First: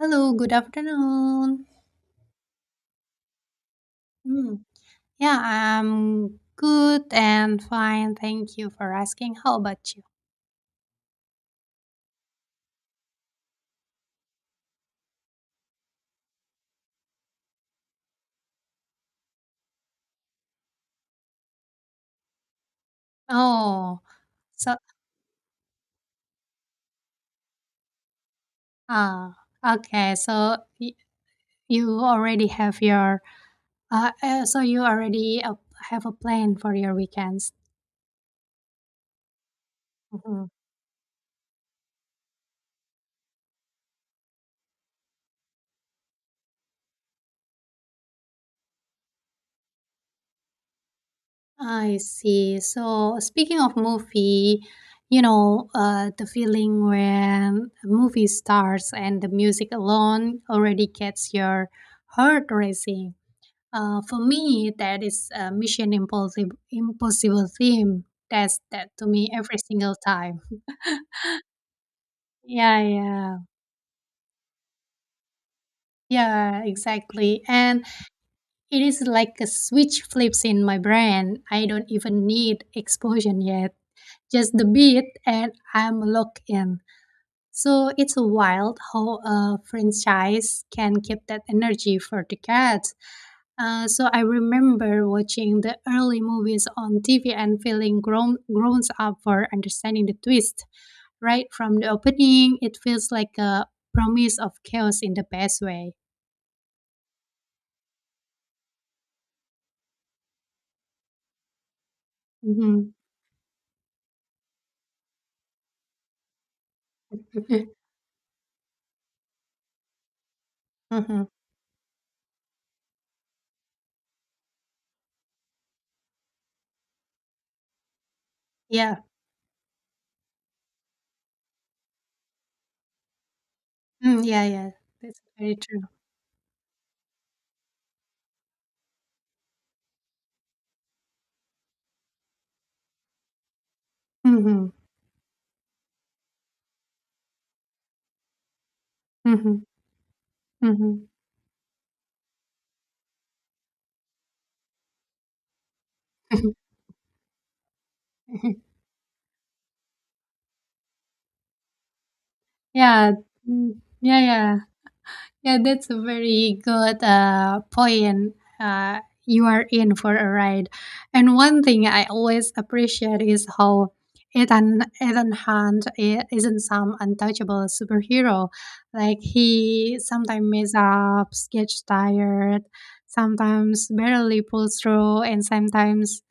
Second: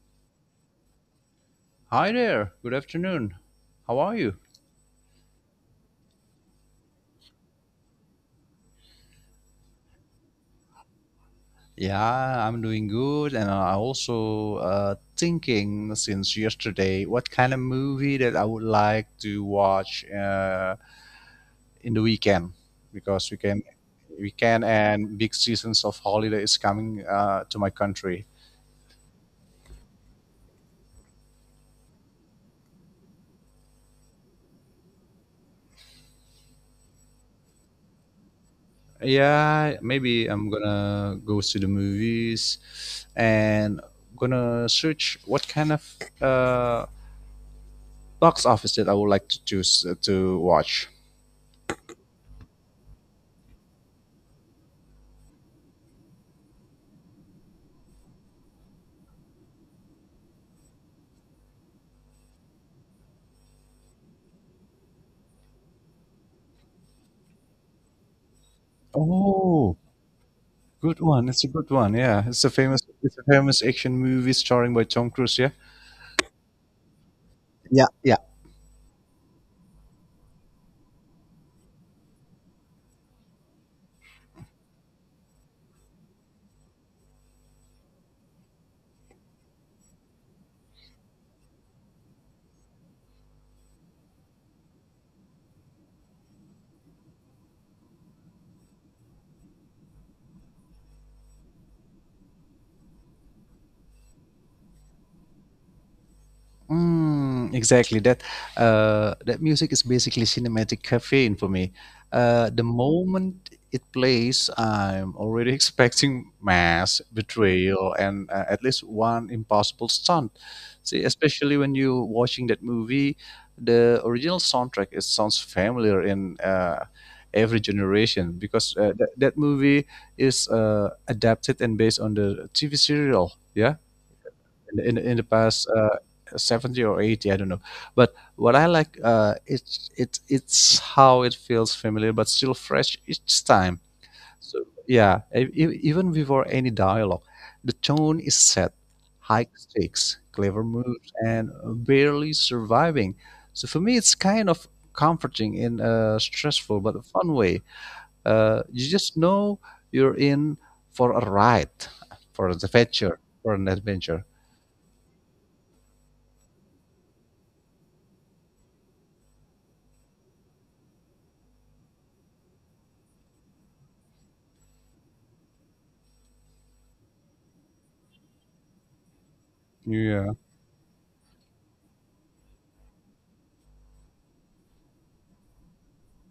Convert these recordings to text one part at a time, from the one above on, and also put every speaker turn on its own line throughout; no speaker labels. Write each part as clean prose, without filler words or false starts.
Hello, good afternoon.
Hi there. Good afternoon. How are you?
Mm. Yeah, I'm good and fine. Thank you for asking. How about you?
Yeah, I'm doing good, and I also thinking since yesterday what kind of movie that I would like to watch in the weekend because we can
Oh,
weekend
so
and big seasons of holiday is coming to my country.
ah, okay. You already have your so you already have a plan for your weekends.
Yeah, maybe
Hmm.
I'm gonna go to the movies and gonna search what kind of uh, box office that I would like to choose to watch.
I see. So speaking of movie, the feeling when a movie starts and the music alone already gets your heart racing. For me, that is a Mission Impossible theme. That's that to me every
Oh,
single time.
good one. It's a good one. Yeah, it's a
Yeah, yeah,
famous action movie starring by Tom Cruise. Yeah.
yeah, exactly. And
Yeah, yeah.
it is like a switch flips in my brain. I don't even need explosion yet, just the beat, and I'm locked in. So it's wild how a franchise can keep that energy for decades. So I remember watching the early movies on TV and feeling grown up for understanding the twist. Right from the opening, it feels like a promise of chaos in the best way.
Mm, exactly that. That music is basically cinematic caffeine for me. The
Hmm.
moment it plays, I'm already expecting mass betrayal and at least one impossible stunt. See,
Hmm.
especially when you're watching that movie, the original soundtrack it sounds familiar in every generation because
Yeah.
that movie is adapted and based on the TV serial. Yeah
Mm, yeah, yeah.
in
That's
the
very
past
true.
70 or 80, I don't know, but what I like it's how it feels familiar but still fresh each time. So
Hmm.
yeah, even before any dialogue the tone is set: high
Hmm.
stakes, clever
Hmm.
moves and barely surviving. So for me it's kind of comforting in a stressful but a fun way. uh, you just know you're in for a ride, for an
Yeah.
adventure, for an
Mm. Yeah,
adventure
yeah. Yeah, that's a very good point. You are in for a ride. And one thing I always appreciate is how Ethan Hunt isn't some untouchable superhero. Like, he
Yeah.
sometimes messes up, gets tired, sometimes barely pulls through, and sometimes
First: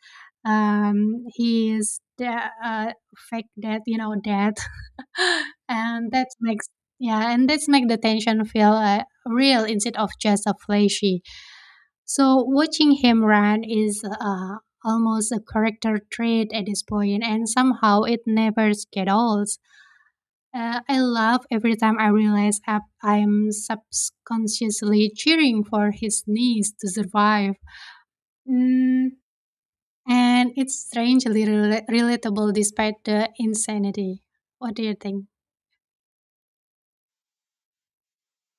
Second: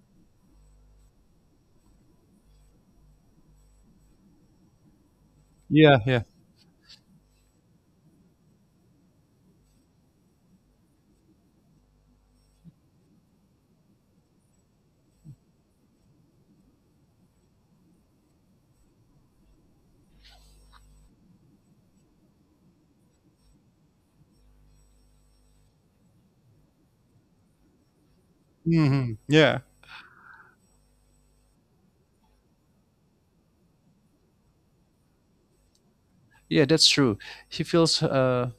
um, he is de- uh, fake dead, dead.
Yeah,
And
yeah.
that makes yeah and that's make the tension feel real instead of just a flashy so watching him run is almost a character trait at this point, and somehow it never gets old. I love every time I realize I'm subconsciously cheering for his niece to survive. Mm,
Mhm. Yeah.
and it's strangely relatable despite the insanity. What do you think?
Yeah, that's true. He feels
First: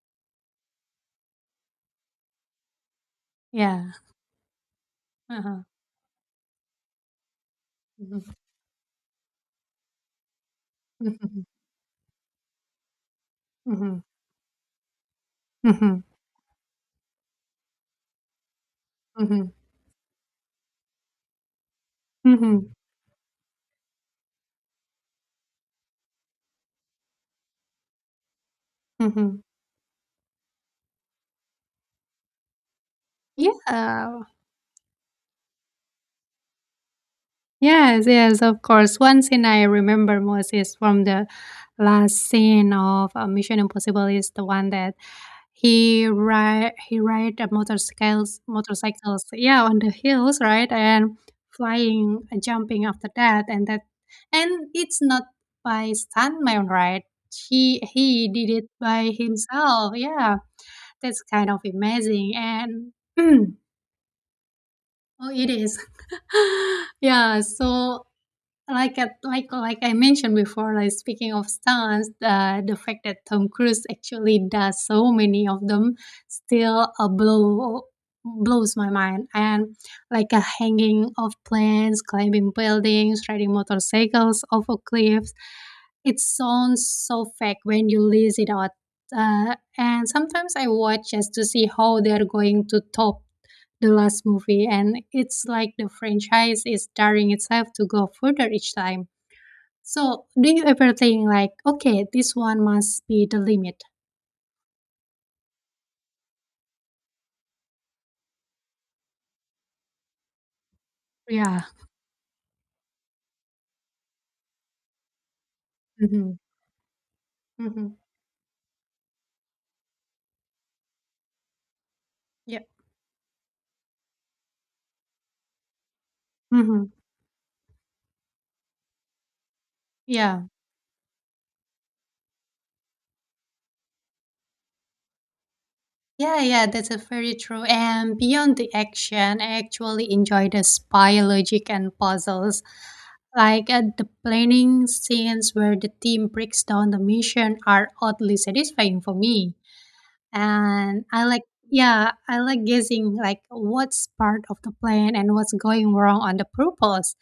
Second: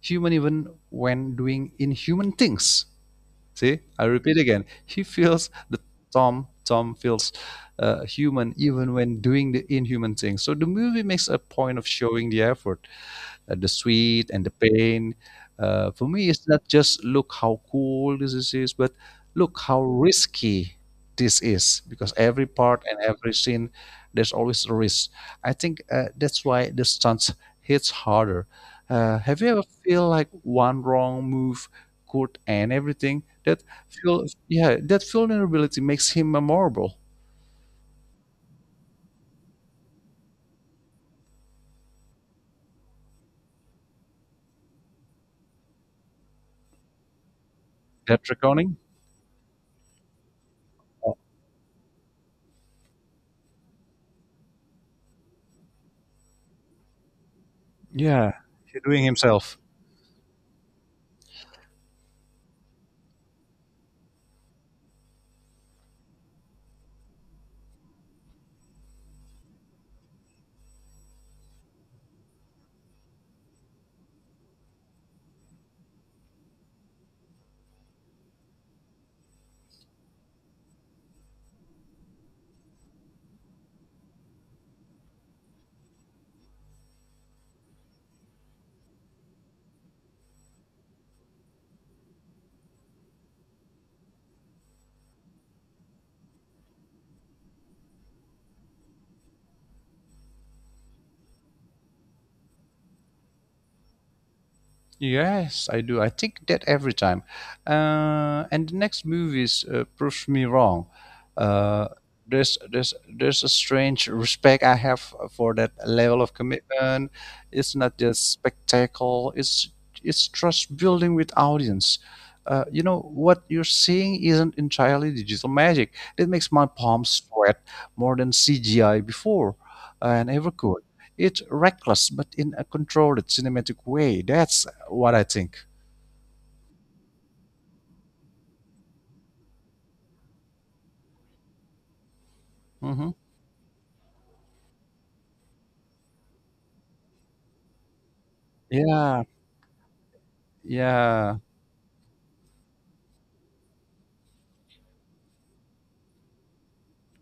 human even when doing inhuman things. See,
Yeah.
I repeat again. He feels
Uh-huh.
the Tom. Tom feels
Mm-hmm.
human even when doing the inhuman things. So the movie makes a
Mhm,
point of showing the effort, the
mhm,
sweet and the pain.
mhm,
For me, it's not just look how cool this is, but
mhm,
look how risky this is, because every
mhm,
part and every scene, there's always a risk. I think that's why the stunts hits harder.
mhm.
Have you ever feel like one wrong move could end everything? That
Yeah.
feel, yeah, that vulnerability makes him memorable.
Yes, yes, of course. One scene I remember most is from the last scene of Mission Impossible is the one that he ride a
That
motorcycles
reckoning,
motorcycles, yeah, on the hills, right? And flying, jumping after that, and that, and it's not by stuntman, right? He
yeah,
did it
he's doing
by
himself.
himself, yeah. That's kind of amazing, and oh, it is. Yeah, so like I mentioned before, like speaking of stunts, the fact that Tom Cruise actually does so many of them still blows my mind. And like a hanging off planes, climbing buildings, riding motorcycles off a cliffs, it sounds so fake when you list it out. And sometimes I watch just to see how they're going to top the last movie, and it's like the franchise is daring itself to go further each time. So, do you ever think like, okay, this one must be the limit?
Yes, I do. I think that every time. And the next movies proves me wrong.
Yeah.
Uh, there's a strange respect I have for that level
Mm-hmm.
of commitment. It's
Mm-hmm.
not just spectacle. It's trust building with audience.
Yeah.
You know what you're seeing isn't entirely digital magic. It makes my
Mm-hmm.
palms sweat more than CGI before, and
Yeah.
ever could. It's reckless, but in a controlled cinematic way. That's what I think.
Yeah, yeah, that's a very true. And beyond the action, I actually enjoy the spy logic and puzzles.
Mhm.
Like the planning scenes where the team breaks down the mission are oddly satisfying for
Yeah,
me. And I
yeah,
like yeah, I like guessing like what's part of the plan and what's going wrong on the purpose.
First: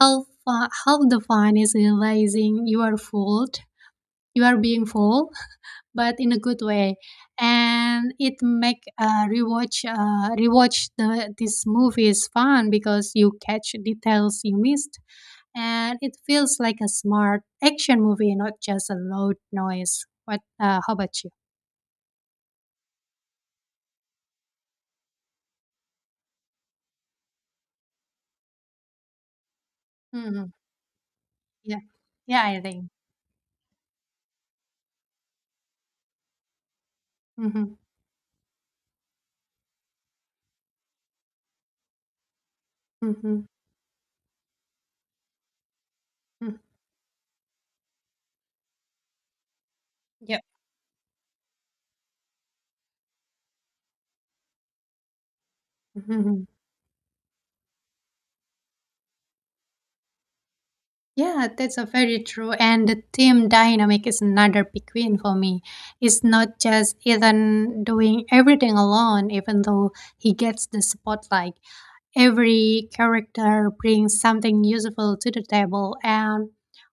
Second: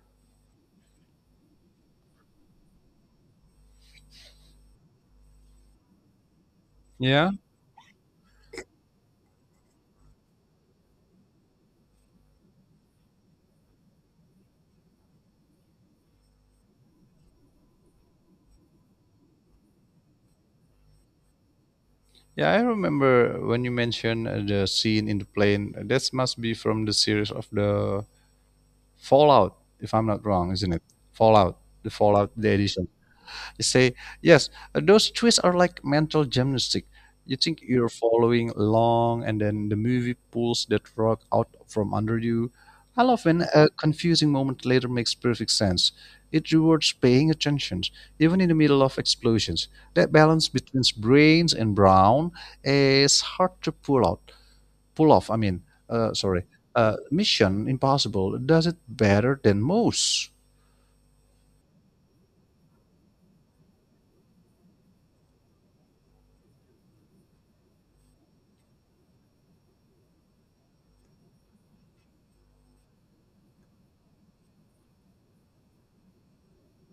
Half the fun is realizing you are being fooled, but in a good way,
yeah,
and it make rewatch the this movie is fun because you catch details you missed, and it feels like a smart action movie, not just a loud noise. What? How about you?
yeah. I remember when you mentioned the scene in the plane. That must be from the series of the Fallout, if I'm not
Hmm.
wrong, isn't it? Fallout,
Yeah,
the Fallout,
yeah,
the
I think.
edition. You say, yes, those twists are like mental gymnastics. You think
Mhm,
you're following along, and then the movie pulls that rug out from under you. I love when
mhm,
a confusing moment later makes perfect sense. It
mhm.
rewards paying attention, even in the middle of explosions. That
Yep.
balance between brains and brown is hard to pull off. I mean, uh, sorry,
Mhm.
uh, Mission Impossible does it better than most.
Yeah, that's a very true. And the team dynamic is another big win for me. It's not just Ethan doing everything alone, even though he gets the spotlight. Every character brings something useful to the table, and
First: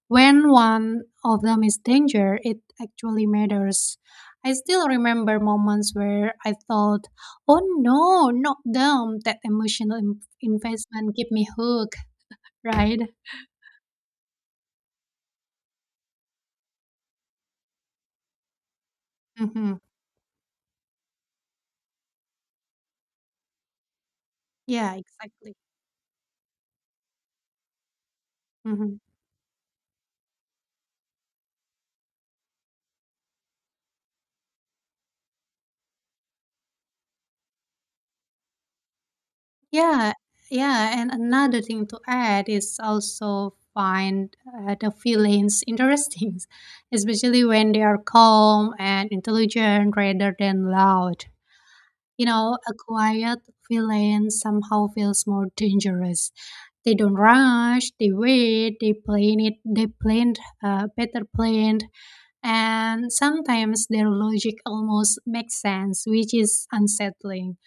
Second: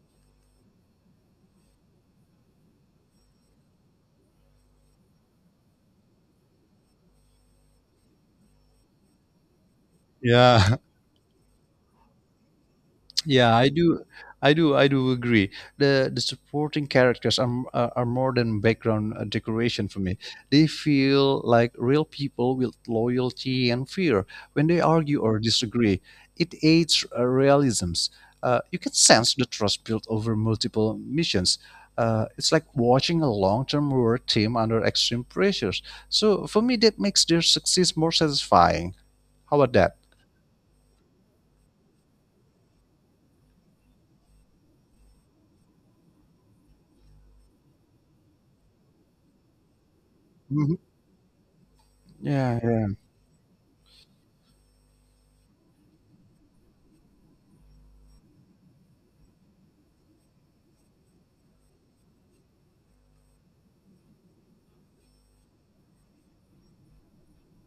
when one of them is danger, it actually matters. I still remember moments where I thought, oh no, not them. That emotional
Yeah,
investment keep me hooked, right?
Yeah, I do, I do agree. The supporting characters are more than background
Hmm.
decoration for me. They feel like real people with loyalty and fear. When they
Yeah,
argue or
exactly.
disagree, it aids realisms. You can
Mm-hmm.
sense the trust built over multiple missions. It's like watching a long-term war team under extreme pressures. So for me, that makes their success more satisfying. How about that?
Yeah, yeah, and another thing to add is also find the villains interesting, especially when they are calm and intelligent rather than
Mhm.
loud. You know,
Yeah,
a
yeah.
quiet villain somehow feels more dangerous. They don't rush, they wait, they plan it, better planned, and sometimes their logic almost makes sense, which is unsettling.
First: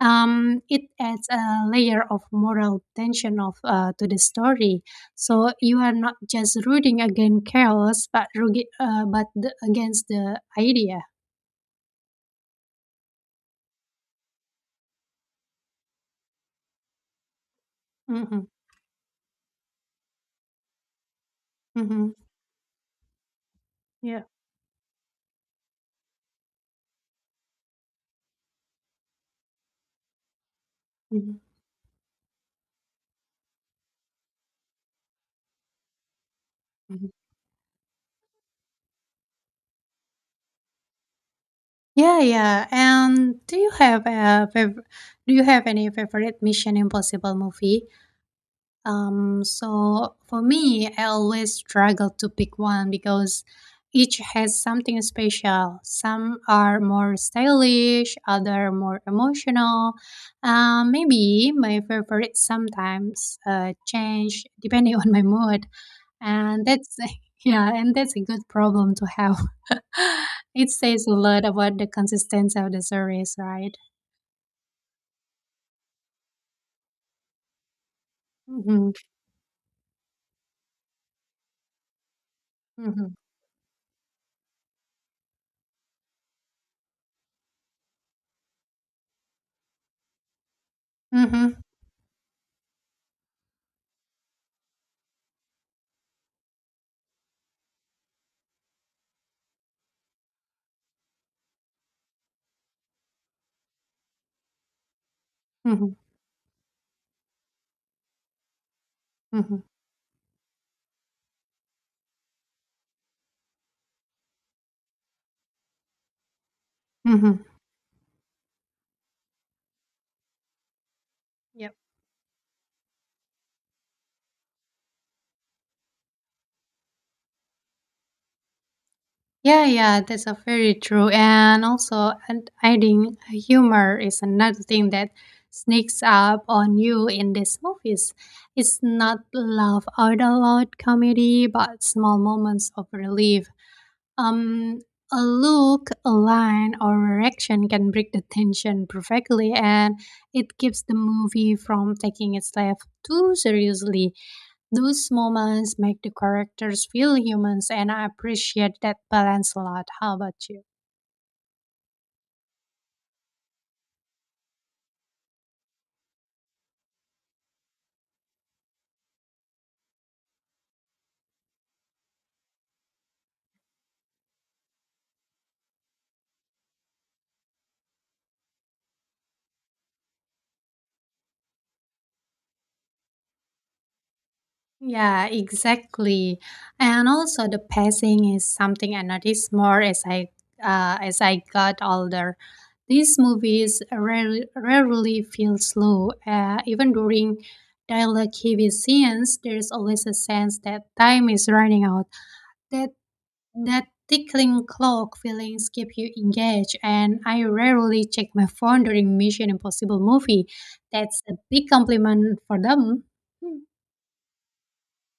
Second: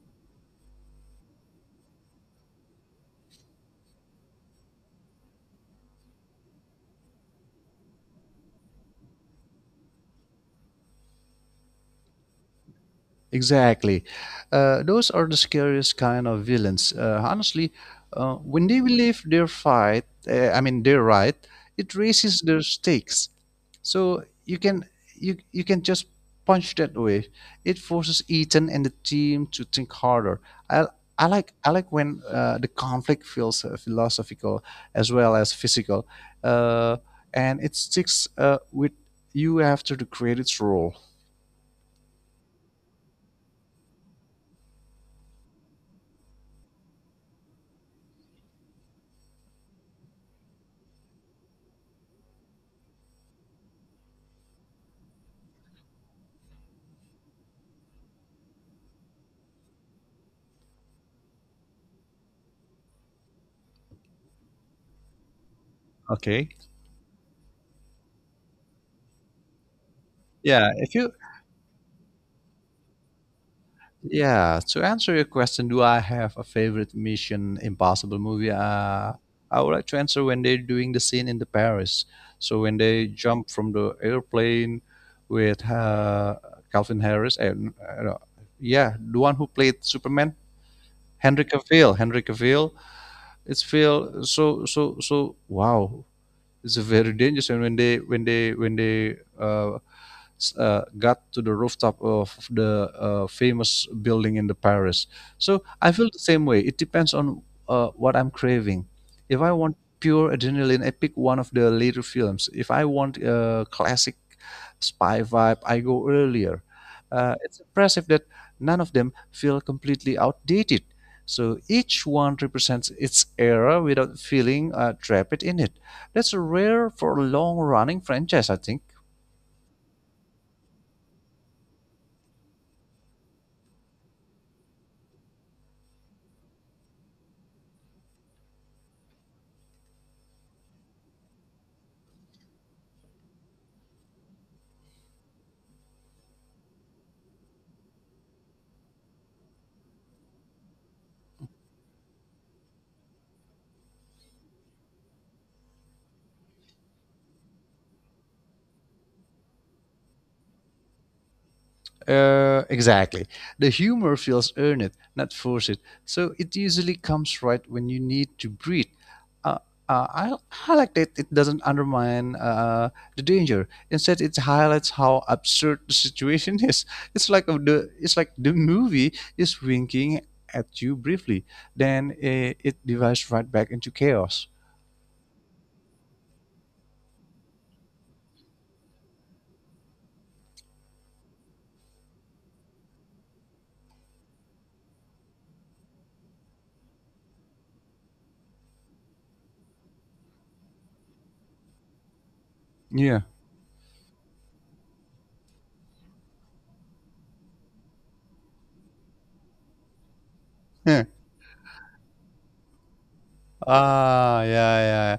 It adds a layer of moral tension of to the story. So you are not just rooting against chaos, but against the idea.
Exactly. Those are the scariest kind of villains. Honestly,
Mm-hmm,
when they believe their fight, I mean their right, it
mm-hmm,
raises their stakes.
yeah.
So you can just punch that way. It forces Ethan and the team to think harder. I I
Mhm,
like I like when the conflict feels philosophical as well as physical, uh,
mhm.
and it sticks with you after the credits roll.
Yeah, yeah. And do you have a fav- do you have any favorite Mission Impossible movie? So for me, I always struggle to pick one because each has something special. Some are more stylish, other more emotional. Maybe my favorite sometimes change depending on my mood,
Okay.
and that's yeah, and that's a good problem to have. It
Yeah, if
says a
you
lot about the consistency of the service, right?
Yeah, to answer your question, do I have a favorite Mission Impossible movie?
Mm-hmm,
I would like to answer when they're doing the scene in the Paris. So when they
mm-hmm,
jump from the airplane with Calvin Harris and no, yeah, the one who played Superman,
mm-hmm,
Henry Cavill. It's feel so so so wow. It's a very dangerous. And when they when they when they got to the rooftop of the famous building in the Paris. So
mm-hmm,
I feel the same way. It depends on what I'm craving. If I
mm-hmm,
want pure adrenaline, I pick one of the later films. If I want a classic spy vibe, I go earlier.
mm-hmm.
It's impressive that none of them feel completely outdated. So
Yep.
each one represents its era without feeling trapped in it. That's rare for a long running franchise, I think.
Yeah, yeah, that's a very true. And also, and adding humor is another thing that sneaks up on you in these movies. It's not laugh out loud comedy, but small moments of relief. Um, a look, a line, or a reaction can break the tension perfectly, and it keeps the movie from taking itself too seriously. Those moments make the characters feel humans, and I appreciate that balance a lot. How about you?
Exactly. The humor feels earned, not forced. So it usually comes right when you need to breathe. Uh, uh, I, I like that it doesn't undermine the danger. Instead, it highlights how absurd the situation is. It's like the movie is winking at you briefly, then it dives right back into chaos.
Yeah, exactly. And also the pacing is something I noticed more as I got older. These movies rarely feel slow. Even during dialogue heavy scenes, there's always a sense that time is running out. That
Yeah.
That tickling clock feelings keep you engaged, and I rarely check my phone during Mission Impossible movie.
Yeah.
That's a big compliment for them. Hmm.
Ah, yeah, yeah.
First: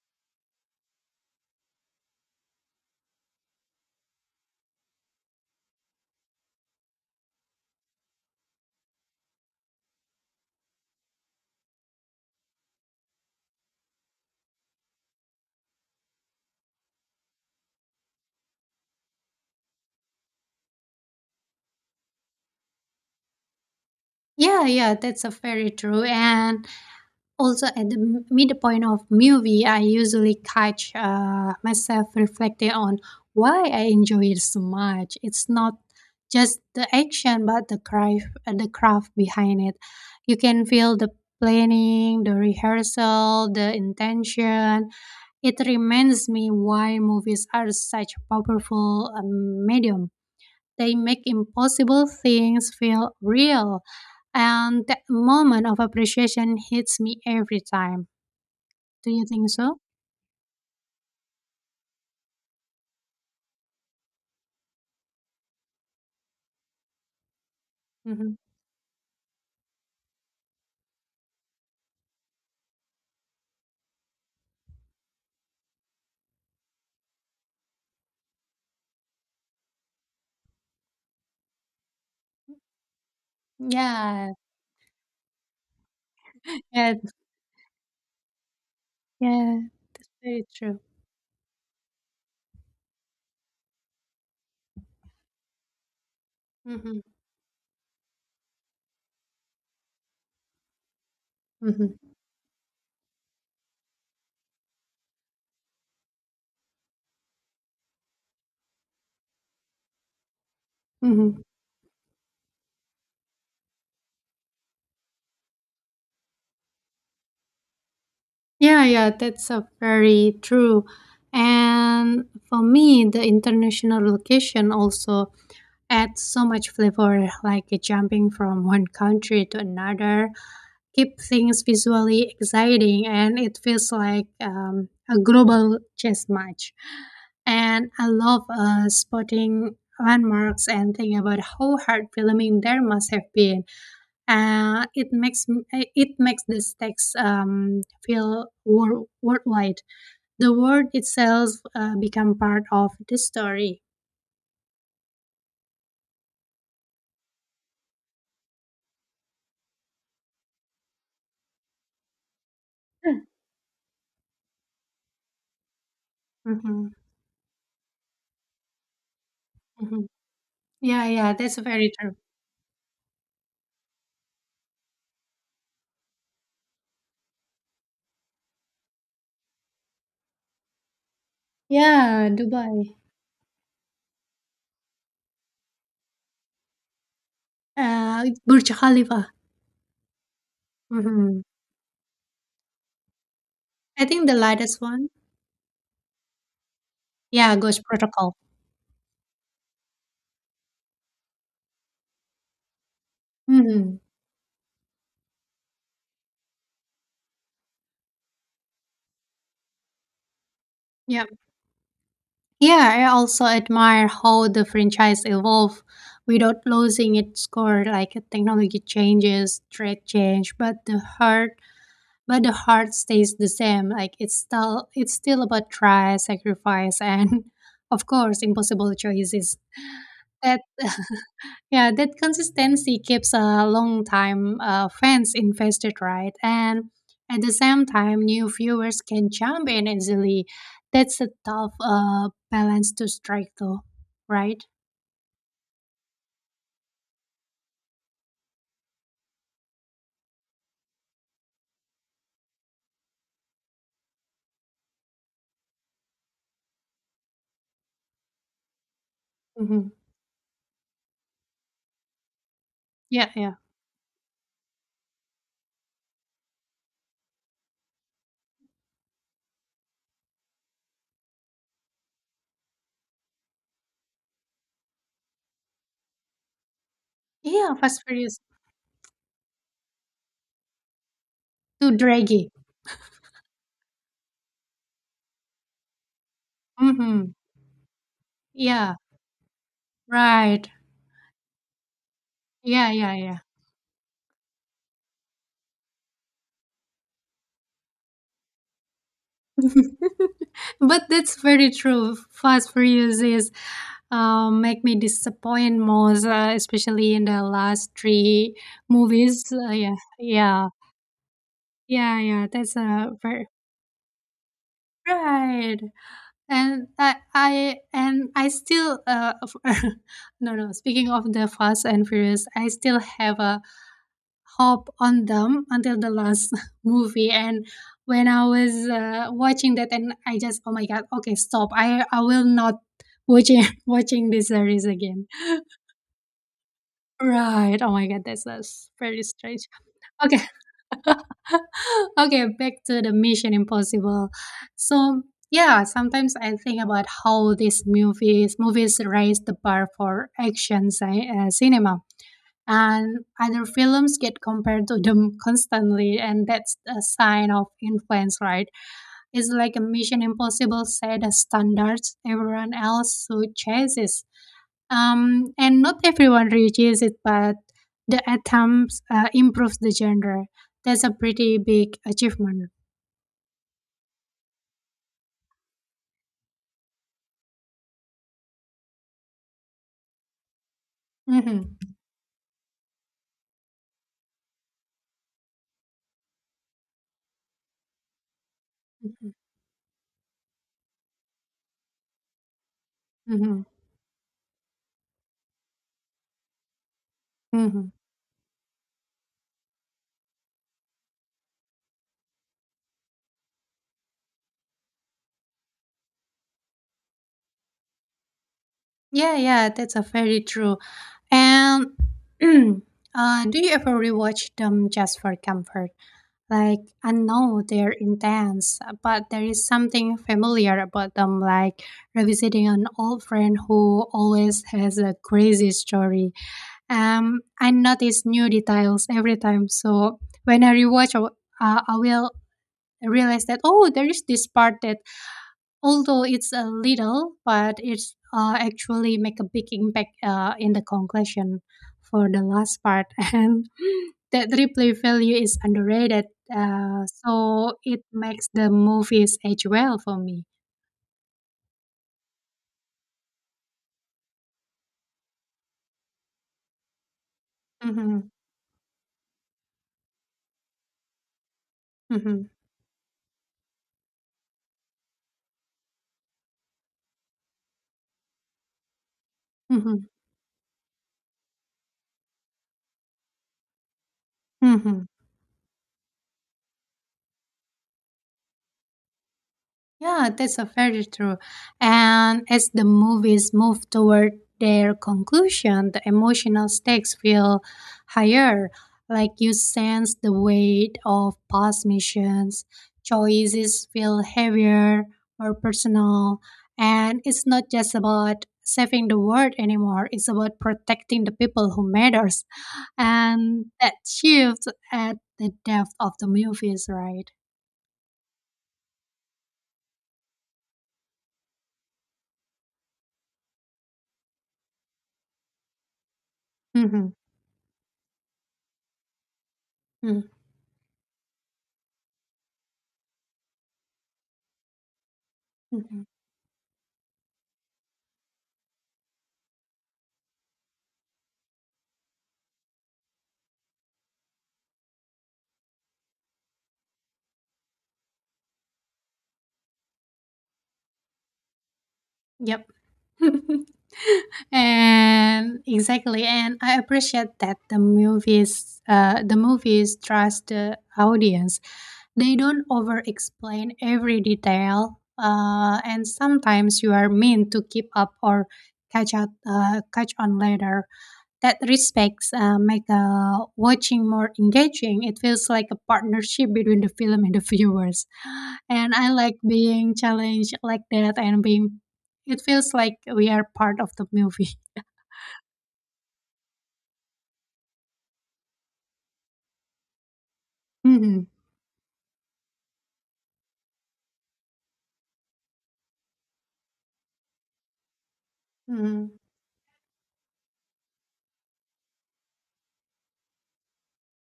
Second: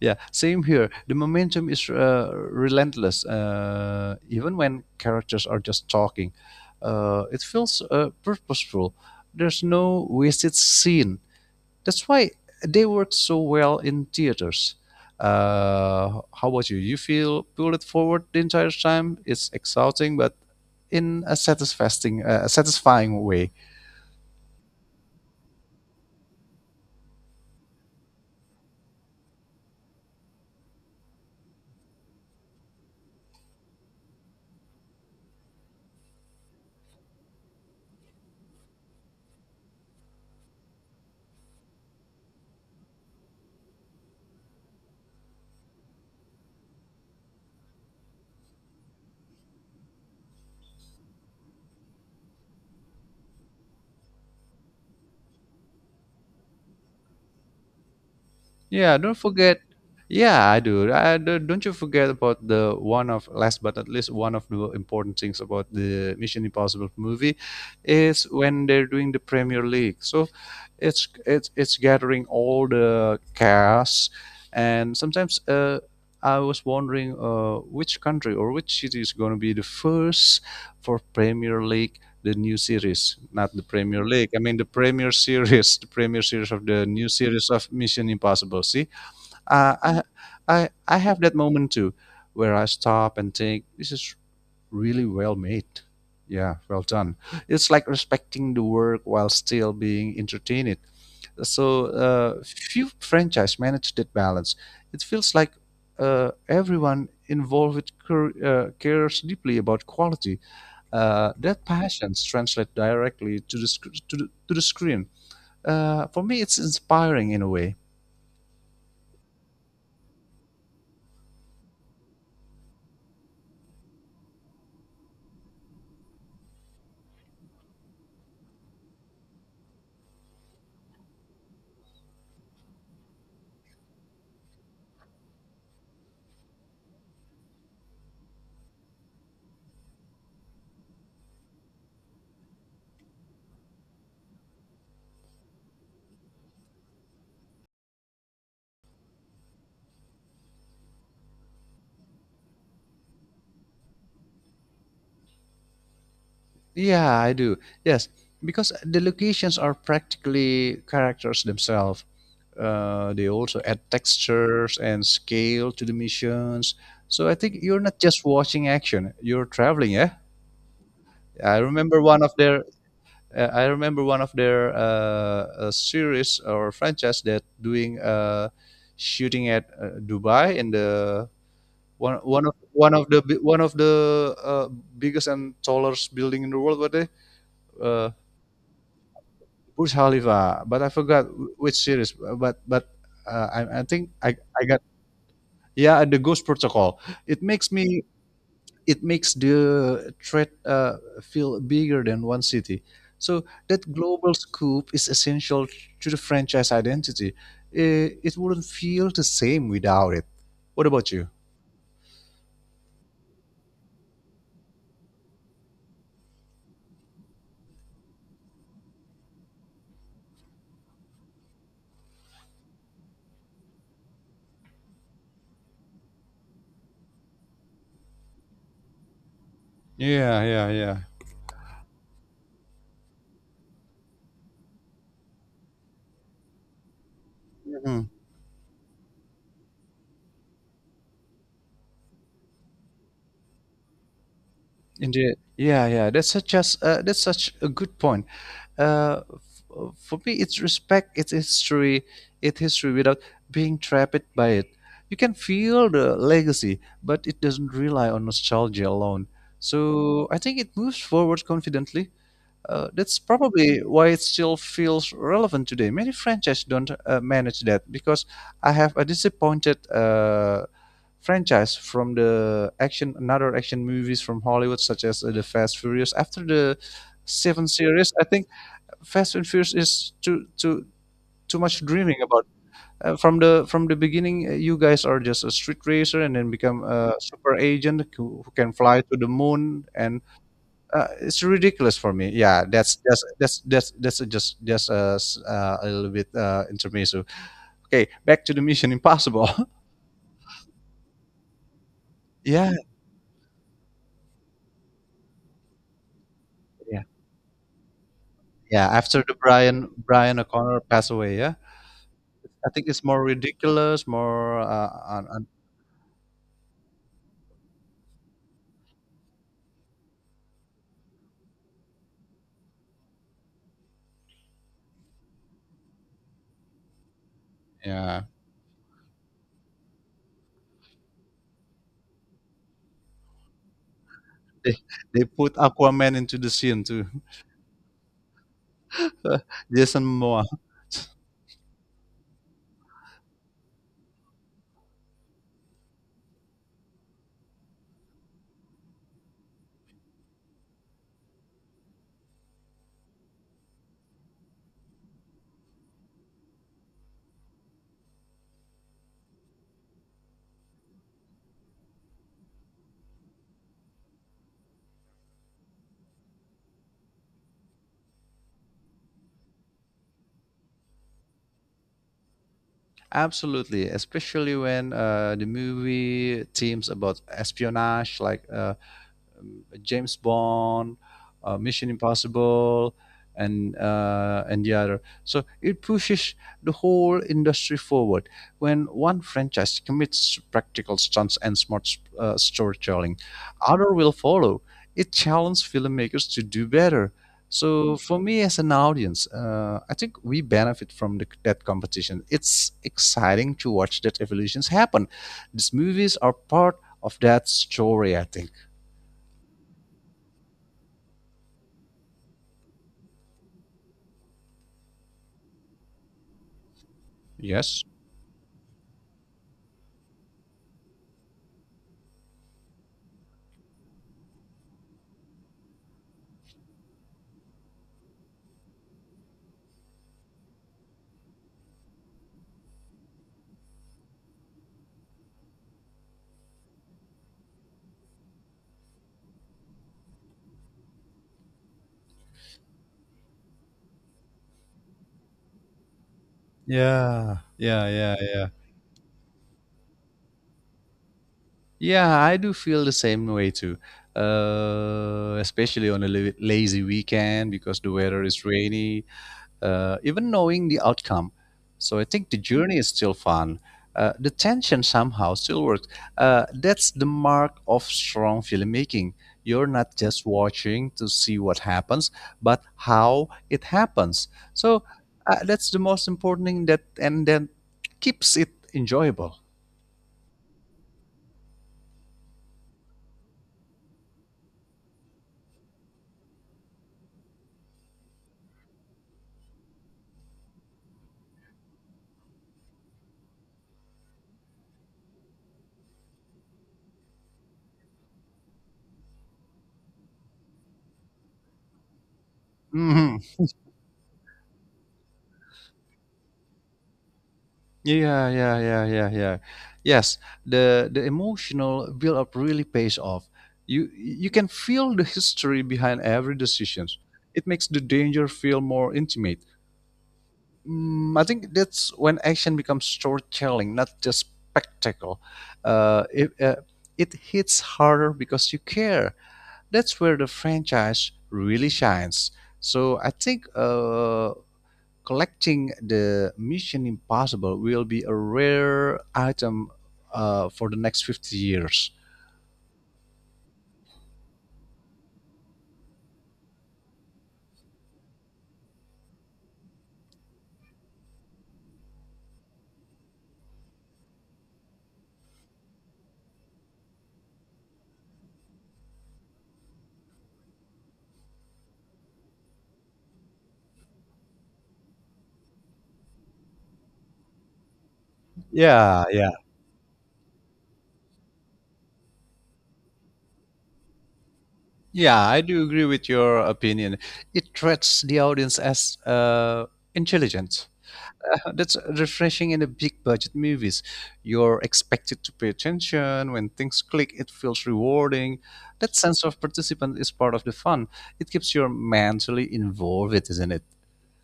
Yeah, same here. The momentum is relentless, even when characters are just talking. It feels purposeful. There's no wasted scene. That's why they work so well in theaters. How about you? You feel pulled forward the entire time. It's exhausting, but in a satisfying way.
Yeah, yeah, that's a very true. And also, at the midpoint of movie, I usually catch myself reflecting on why I enjoy it so much. It's not just the action, but the craft, the craft behind it. You can feel the planning, the rehearsal, the intention. It reminds me why movies are such powerful medium. They make impossible things feel real, and that moment of appreciation hits me every time.
Yeah,
Do
don't
you think
forget.
so?
Yeah, I do. Don't you forget about the one of last but not least one of the important things about the Mission Impossible movie is
Hmm.
when they're doing the Premier League. So it's gathering all the cast, and sometimes I was wondering which country or which city is going to be the first for Premier League the new series, not the Premier League.
Yeah,
I mean the Premier Series of the
yeah,
new series of Mission Impossible. See,
yeah,
uh, I,
very true.
I have that moment too, where I stop and think, this is really well made. Yeah, well
Hmm.
done. It's like respecting the work while still being entertained. So
Hmm.
few franchise manage that balance. It feels like everyone involved cares deeply about quality
Hmm.
uh, That passions translate directly to the sc- to the screen. For me, it's inspiring in a way.
Yeah, yeah, that's a very true. And for me, the international location also adds so much flavor, like jumping from one country to another keep things visually exciting, and it feels like a global chess match. And I love spotting landmarks and think about how hard filming there must have been. It makes this text feel worldwide. The world itself become part of the story.
Yeah, I do. Yes, because the locations are practically characters themselves.
Hmm.
They also add textures and scale to the missions.
Hmm.
So I think you're not just watching action; you're traveling.
Hmm.
Yeah,
Yeah, yeah,
I
that's very
remember
true.
one of their I remember one of their series or franchise that doing shooting at Dubai in the one
Yeah,
one
Dubai.
of the bi- one of the biggest and tallest building in the world. Were they uh,
Burj Khalifa.
Burj Khalifa? But I forgot
Hmm.
which series. But I
I
think
think the
I
lightest
got
one,
yeah the Ghost Protocol. It
yeah,
makes
Ghost
me
Protocol.
it makes the threat feel bigger than one city. So that
Mhm.
global scope is essential to the franchise identity. It wouldn't feel the same without it. What about
Yeah.
you?
Yeah, I also admire how the franchise evolved without losing its core. Like technology changes, trade change, but the heart stays the same. Like it's still about try, sacrifice, and of course, impossible choices.
Yeah,
That
yeah, yeah.
Yeah, that consistency keeps a long time fans invested, right? And at the same
Mhm.
time, new viewers can jump in easily. That's a tough balance to strike, though, right?
Indeed. Yeah, yeah. That's such a good point. For me, it's respect its history without being trapped by it. You can feel the legacy, but it doesn't rely on nostalgia alone.
Mm-hmm.
So I think it moves forward confidently. That's
Yeah, yeah,
probably why it still feels relevant today. Many franchises don't manage that because I have a disappointed franchise from the action, another action movies from Hollywood, such as the Fast Furious. After the seven
yeah. Fast
series, I
Furious
think Fast and Furious is too much
too
dreaming about.
draggy.
From the beginning, you guys are just a street racer and then become a
Mm-hmm.
super agent who can
Yeah,
fly to the moon, and
right.
it's ridiculous for me. Yeah,
Yeah,
that's
yeah,
that's
yeah.
that's that's that's just a little bit intermezzo. Okay, back to the Mission Impossible.
But that's very true. Fast
yeah,
Furious is make me disappoint most,
yeah,
especially in the last three
yeah. After the
movies.
Brian
Yeah,
Brian
yeah,
O'Connor passed away, yeah,
yeah, yeah.
I
That's
think it's
a
more
very
ridiculous, more
right. And I still no, no. Speaking of the Fast and Furious, I still have a hop on them until the last movie, and
yeah.
when I was watching that, and I just oh my god okay stop I will not watching watching this
They,
series
they
again.
put Aquaman into the scene too.
Right, oh my god, that's very
Uh,
strange.
Jason
Okay.
Momoa.
Okay, back to the Mission Impossible. So yeah, sometimes I think about how these movies raise the bar for action cinema, and other films get compared to them constantly, and that's a sign of influence, right? It's like a Mission Impossible set of standards everyone else who chases. Um, and not everyone reaches it, but the attempts improves the genre. That's a pretty big achievement.
Absolutely, especially when the movie themes about espionage, like James Bond,
Hmm.
Mission Impossible, and the other. So it pushes the whole industry forward. When one franchise commits practical stunts and smart storytelling,
Hmm.
other will follow. It challenges filmmakers to do better.
Hmm.
So for me as an audience, I think we benefit from that competition. It's exciting to watch that evolutions happen. These movies are part of that story, I think.
Yeah, yeah, that's a very true. And do you ever rewatch them just for comfort? Like, I know
Yes.
they're intense, but there is something familiar about them, like revisiting an old friend who always has a crazy story. I notice new details every time, so when I rewatch, I will realize that oh, there is this part that although it's a little, but it's actually make a big impact in the conclusion for the last part, and that replay value is underrated. Uh,
Yeah,
so
yeah,
it
yeah,
makes
yeah.
the movies age well for me.
Yeah, I do feel the same way too. Especially on a lazy weekend because the weather
hmm
is rainy, even knowing the outcome. So I think the
hmm
journey is still fun. The tension somehow still works. That's the mark of strong filmmaking. You're not
hmm
just watching to see what happens, but how it happens. So
hmm
that's the most important thing, that and then keeps it enjoyable.
Yeah, that's a very true. And as the movies move toward their conclusion, the emotional stakes feel higher. Like you sense the weight of past missions, choices feel heavier, more personal, and it's not just about saving the world anymore. It's about protecting the people who matters,
Hmm.
and that shifts at the depth of the movies, right?
Yeah, yeah, yeah, yeah, yeah. Yes, the emotional build up really pays off. You can feel the history behind every decisions.
Mm-hmm.
It makes the danger feel more intimate.
Mm-hmm.
I think that's when action becomes storytelling, not just spectacle.
Mm-hmm.
Uh, it uh, it hits harder because you care. That's where the franchise really shines. So I think collecting the Mission Impossible will be a rare item for the next 50 years.
Yep. And exactly, and I appreciate that the movies trust the audience. They don't over explain every detail, and sometimes you are meant to keep up or catch on later. That respects, make watching more engaging. It feels like a partnership between the film and the viewers, and
Yeah,
I
yeah,
like being challenged like that and being. It feels like we are part of the movie.
yeah. I do agree with your opinion. It treats the audience as intelligent.
Mhm.
That's refreshing in the big budget movies. You're expected to pay attention. When things click, it feels rewarding. That
Mhm.
sense of participant is part of the fun. It keeps you mentally involved, isn't it?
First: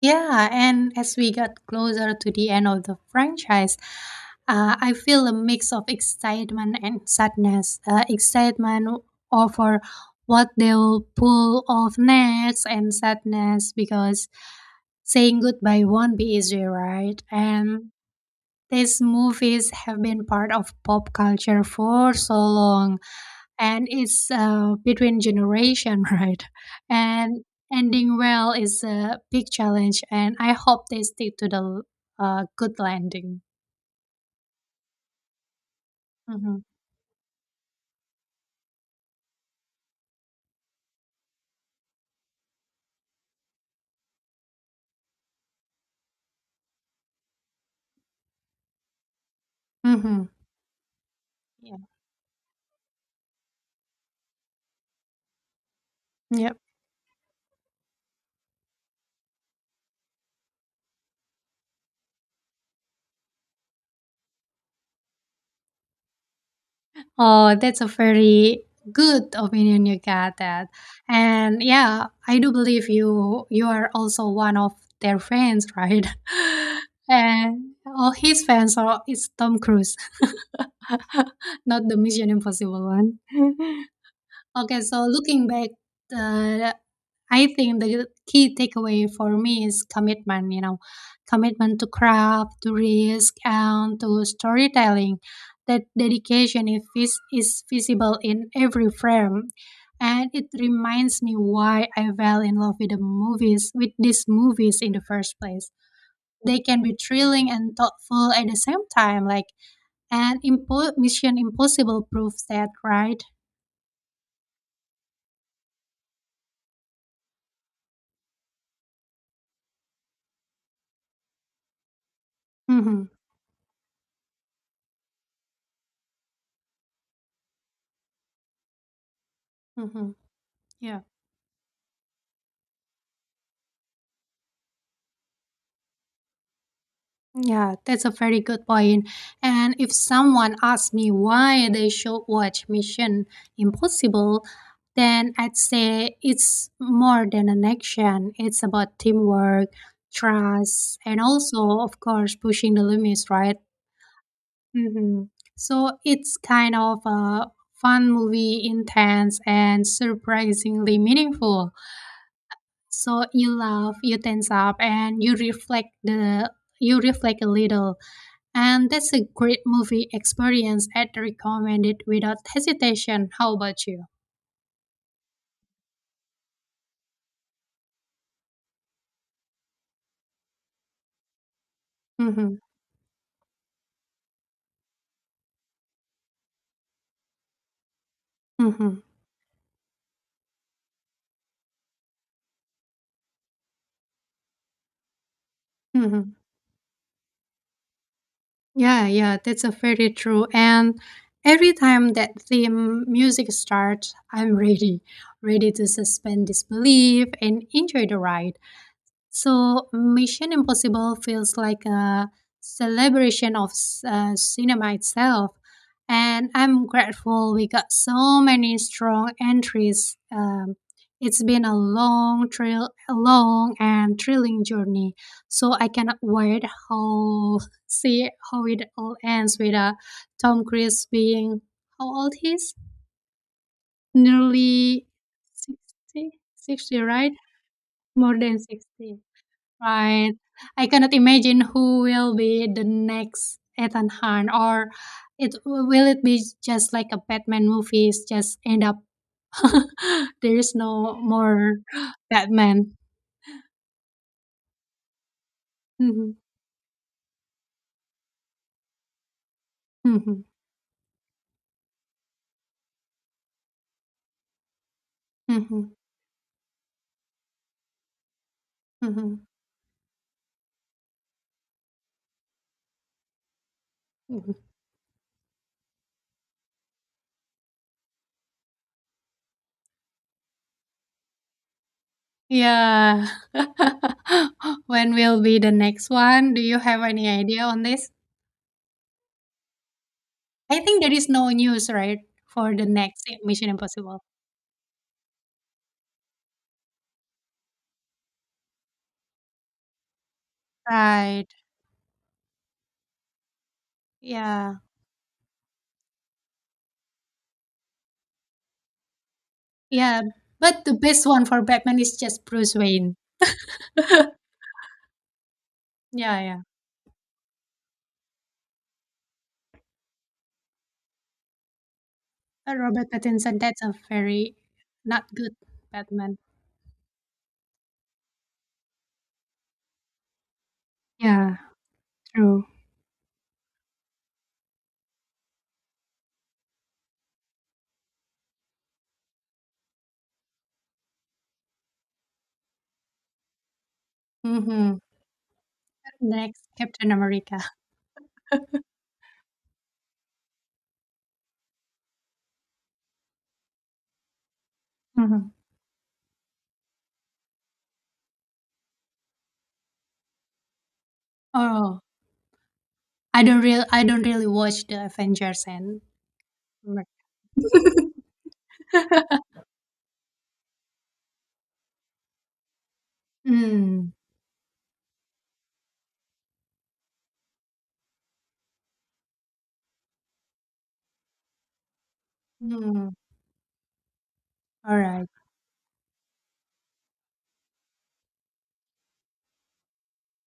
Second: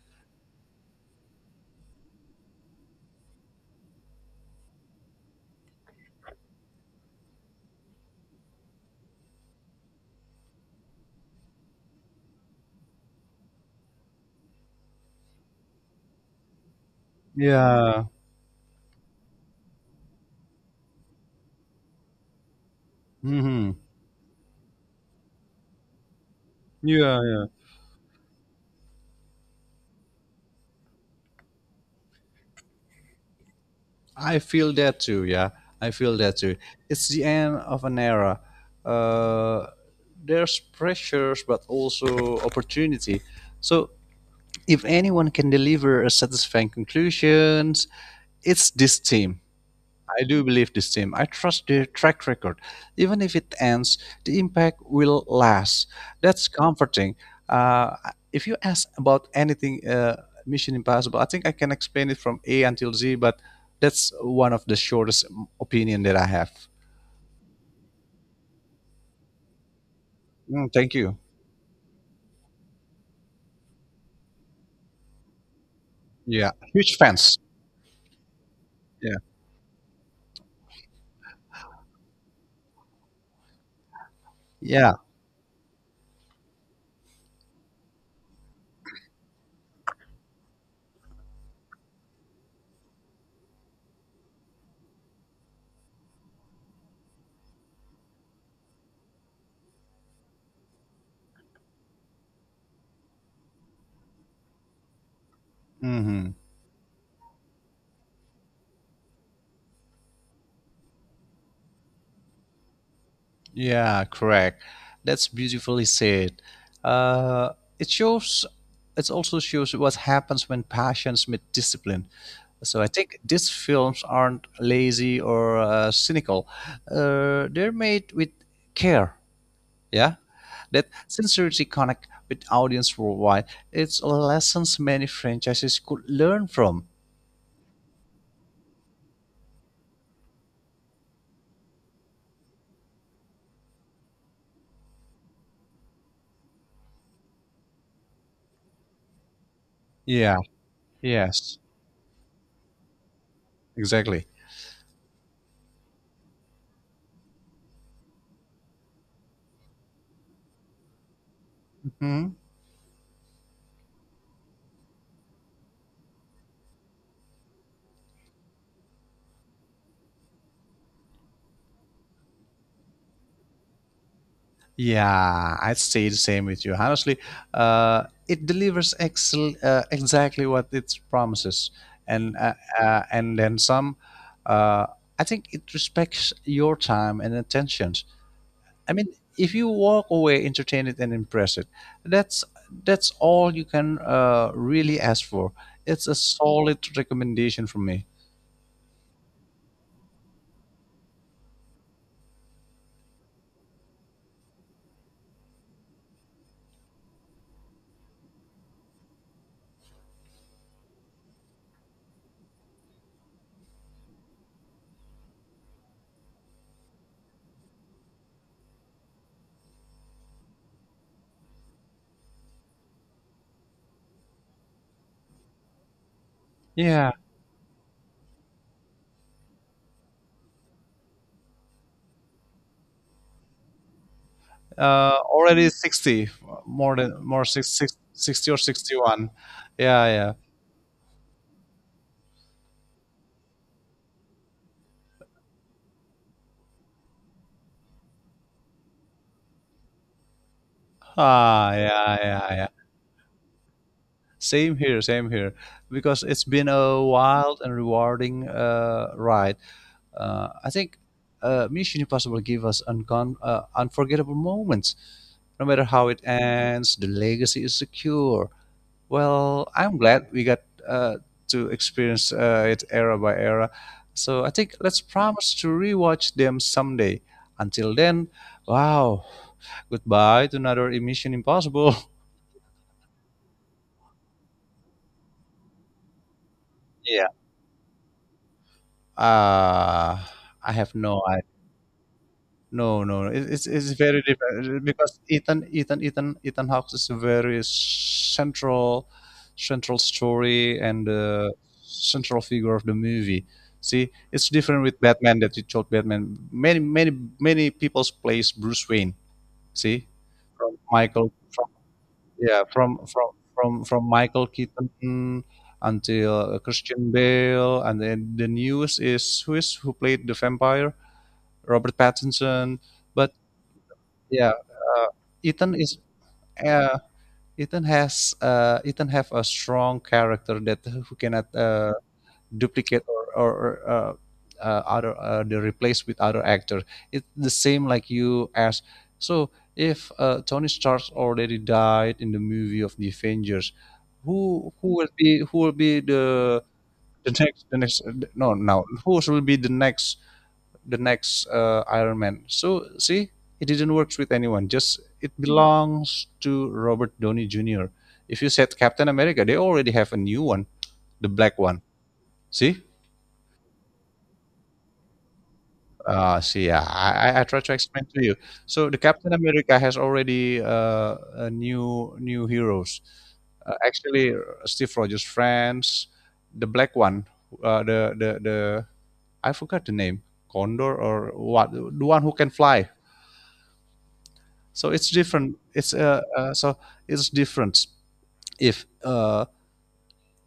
Yeah, and as we got closer to the end of the franchise, I feel a mix of excitement and sadness. Excitement over what they'll pull off next, and sadness because saying goodbye won't be easy, right? And
Yeah.
these movies have been part of pop culture for so long,
Hmm.
and it's, between generation, right?
Yeah,
And
yeah.
ending well is a big challenge, and I hope they stick to the good landing.
I feel that too. Yeah. I feel that too.
Mm-hmm.
It's the end of an era. Uh, there's pressures, but also opportunity. So if anyone can deliver a satisfying conclusions, it's this team. I
Mm-hmm.
do believe this team. I trust their track record. Even if it ends, the impact will last. That's
Yeah.
comforting. Uh, if you ask about anything Mission Impossible, I think I can explain it from A until Z, but that's one of the shortest opinion that I have.
Oh, that's a very good opinion you got that.
Mm, thank you.
And yeah, I do believe you are also one of their fans, right?
Yeah, huge fans.
And all his fans are,
Yeah,
it's Tom Cruise, not the Mission Impossible one. Okay,
yeah.
so looking back, uh, I think the key takeaway for me is commitment, you know, commitment to craft, to risk, and to storytelling. That dedication is, is visible in every frame. And it reminds me why I fell in love with the movies, with these movies in the first place.
Hmm.
They can be thrilling and thoughtful at the same time, like, and Mission Impossible proves that, right?
Yeah, correct. That's beautifully said. Uh, it shows. It also shows what happens when passions meet discipline. So I
Mm-hmm.
think these films aren't lazy or cynical. They're made with care.
Mm-hmm.
Yeah, that
Yeah.
sincerity connect with audience worldwide. It's lessons many franchises could learn from.
Yeah, that's a very good point. And if someone asks me why they should watch Mission Impossible, then I'd say it's more than an action. It's about teamwork,
Yeah.
trust, and
Yes.
also, of course, pushing the limits, right?
Exactly.
Hmm. So it's kind of a fun movie, intense, and surprisingly meaningful.
Mhm.
So you laugh, you tense up, and you reflect a little, and that's a great movie experience. I'd recommend it without hesitation. How about you?
Yeah, I'd say the same with you. Honestly, it delivers excel exactly what it promises, and
Mm-hmm.
uh, and then some. Uh, I think it respects your time and attentions. I
Mm-hmm.
mean, if you walk away entertained and impressed, that's that's all you can really ask for. It's a
Mm-hmm.
solid recommendation from me.
Yeah, yeah, that's a very true. And every time that theme music starts, I'm ready, ready to suspend disbelief and enjoy the ride. So Mission Impossible feels like a celebration of cinema itself. And I'm grateful we got so many strong entries. It's been a a long and thrilling journey. So I cannot wait
Yeah,
how see how it all ends with Tom Cruise being how old he is? Nearly
already 60,
60,
more
60
than
right?
more six, six
More
sixty or
than 60.
61. Yeah,
Right.
yeah.
I cannot imagine who will be the next Ethan Hunt, or it be just like a Batman movies, just end up there is no
Ah,
more
yeah, yeah, yeah.
Batman.
Same here, same here. Because
Mhm,
it's been a wild and rewarding ride.
mhm,
I think Mission Impossible gave us unforgettable moments. No matter
mhm,
how it ends, the legacy is secure.
mhm,
Well, I'm glad we got uh, to experience it era by era. So I
mhm.
think let's promise to rewatch them someday. Until then, wow, goodbye to another Emission Impossible.
Yeah. When will be the next one? Do you have
Yeah.
any idea on this?
Uh, I
I
have
think there
no.
is no news, right, for the
No,
next
no, no. It's
Mission
it's
Impossible.
very different because Ethan Hawke is a very central story and
Right.
central figure of the movie. See, it's
Yeah.
different with Batman, that you told Batman. Many people's plays Bruce Wayne. See,
Yeah,
from
but the best
Michael
one for
from
Batman is just
yeah,
Bruce
from
Wayne.
from from from Michael Keaton
Yeah,
until
yeah.
Christian Bale, and then the news is who played the vampire, Robert Pattinson,
Robert
but
Pattinson, that's a
yeah,
very
uh,
not good
Ethan is
Batman.
uh, Ethan has Ethan have a strong character that who cannot
Yeah, true.
duplicate or, other they replace with other actor. It's the same like you ask. So if Tony Stark already died in the movie of the Avengers,
Mhm.
who will be
Next, Captain America.
the next no no who will be the next Iron Man. So see, it didn't work with anyone. Just it
Mhm.
belongs to Robert Downey Jr. If you said Captain America, they already have a new one, the black one.
Oh,
See,
I don't really watch the Avengers and
yeah, I try to explain to you. So the Captain America has already a new new heroes.
Mm,
Actually, Steve Rogers' friends, the black one, the I forgot the name, Condor or what, the one who can fly.
mm.
So it's
Alright,
different. It's different if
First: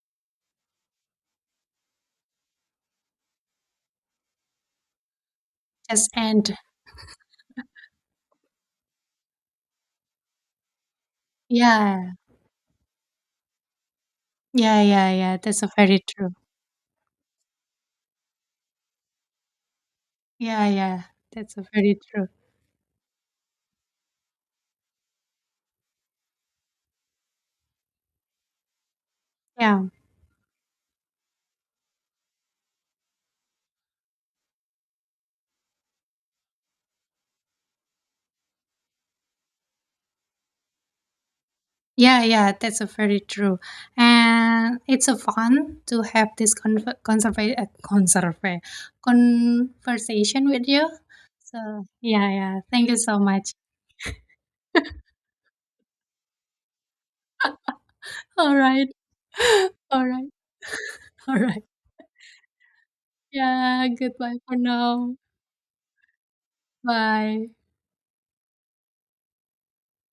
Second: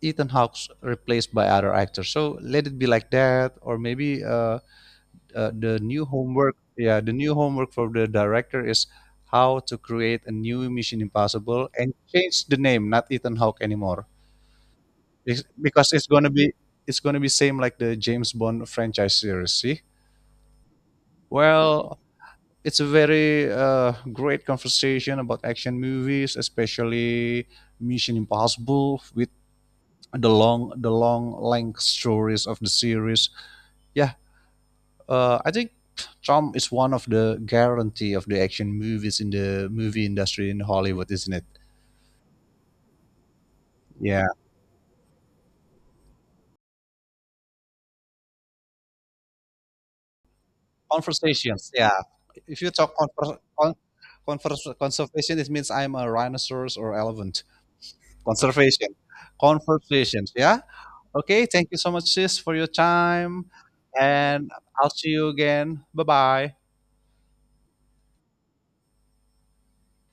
Ethan Hawke's replaced by other actors. So let it be like that, or maybe the new
just
homework.
end.
Yeah, the new homework for the director is how to create a new Mission Impossible and
Yeah.
change the name, not Ethan Hawke anymore.
Yeah, yeah, yeah. That's a
Because
very
it's gonna
true.
be it's gonna be same like the James Bond franchise series. See,
Yeah, yeah. That's a very
well,
true.
it's a very great conversation about action movies, especially Mission Impossible with
Yeah.
the long length stories of the series. Yeah, I think Tom is one of the guarantee of the action movies in the movie industry in Hollywood, isn't it?
Yeah, yeah, that's a very true.
Yeah,
And it's a fun to have this conserva- uh, conserva- conversation with you.
conversations.
So,
Yeah,
yeah, yeah,
if you
thank
talk
you so much.
conservation, it means I'm a rhinoceros or elephant.
All right.
Conservation,
All right.
conversations. Yeah.
All
Okay,
right.
thank you so much, sis, for your time.
Yeah, goodbye
And
for
I'll see
now.
you again. Bye bye.
Bye.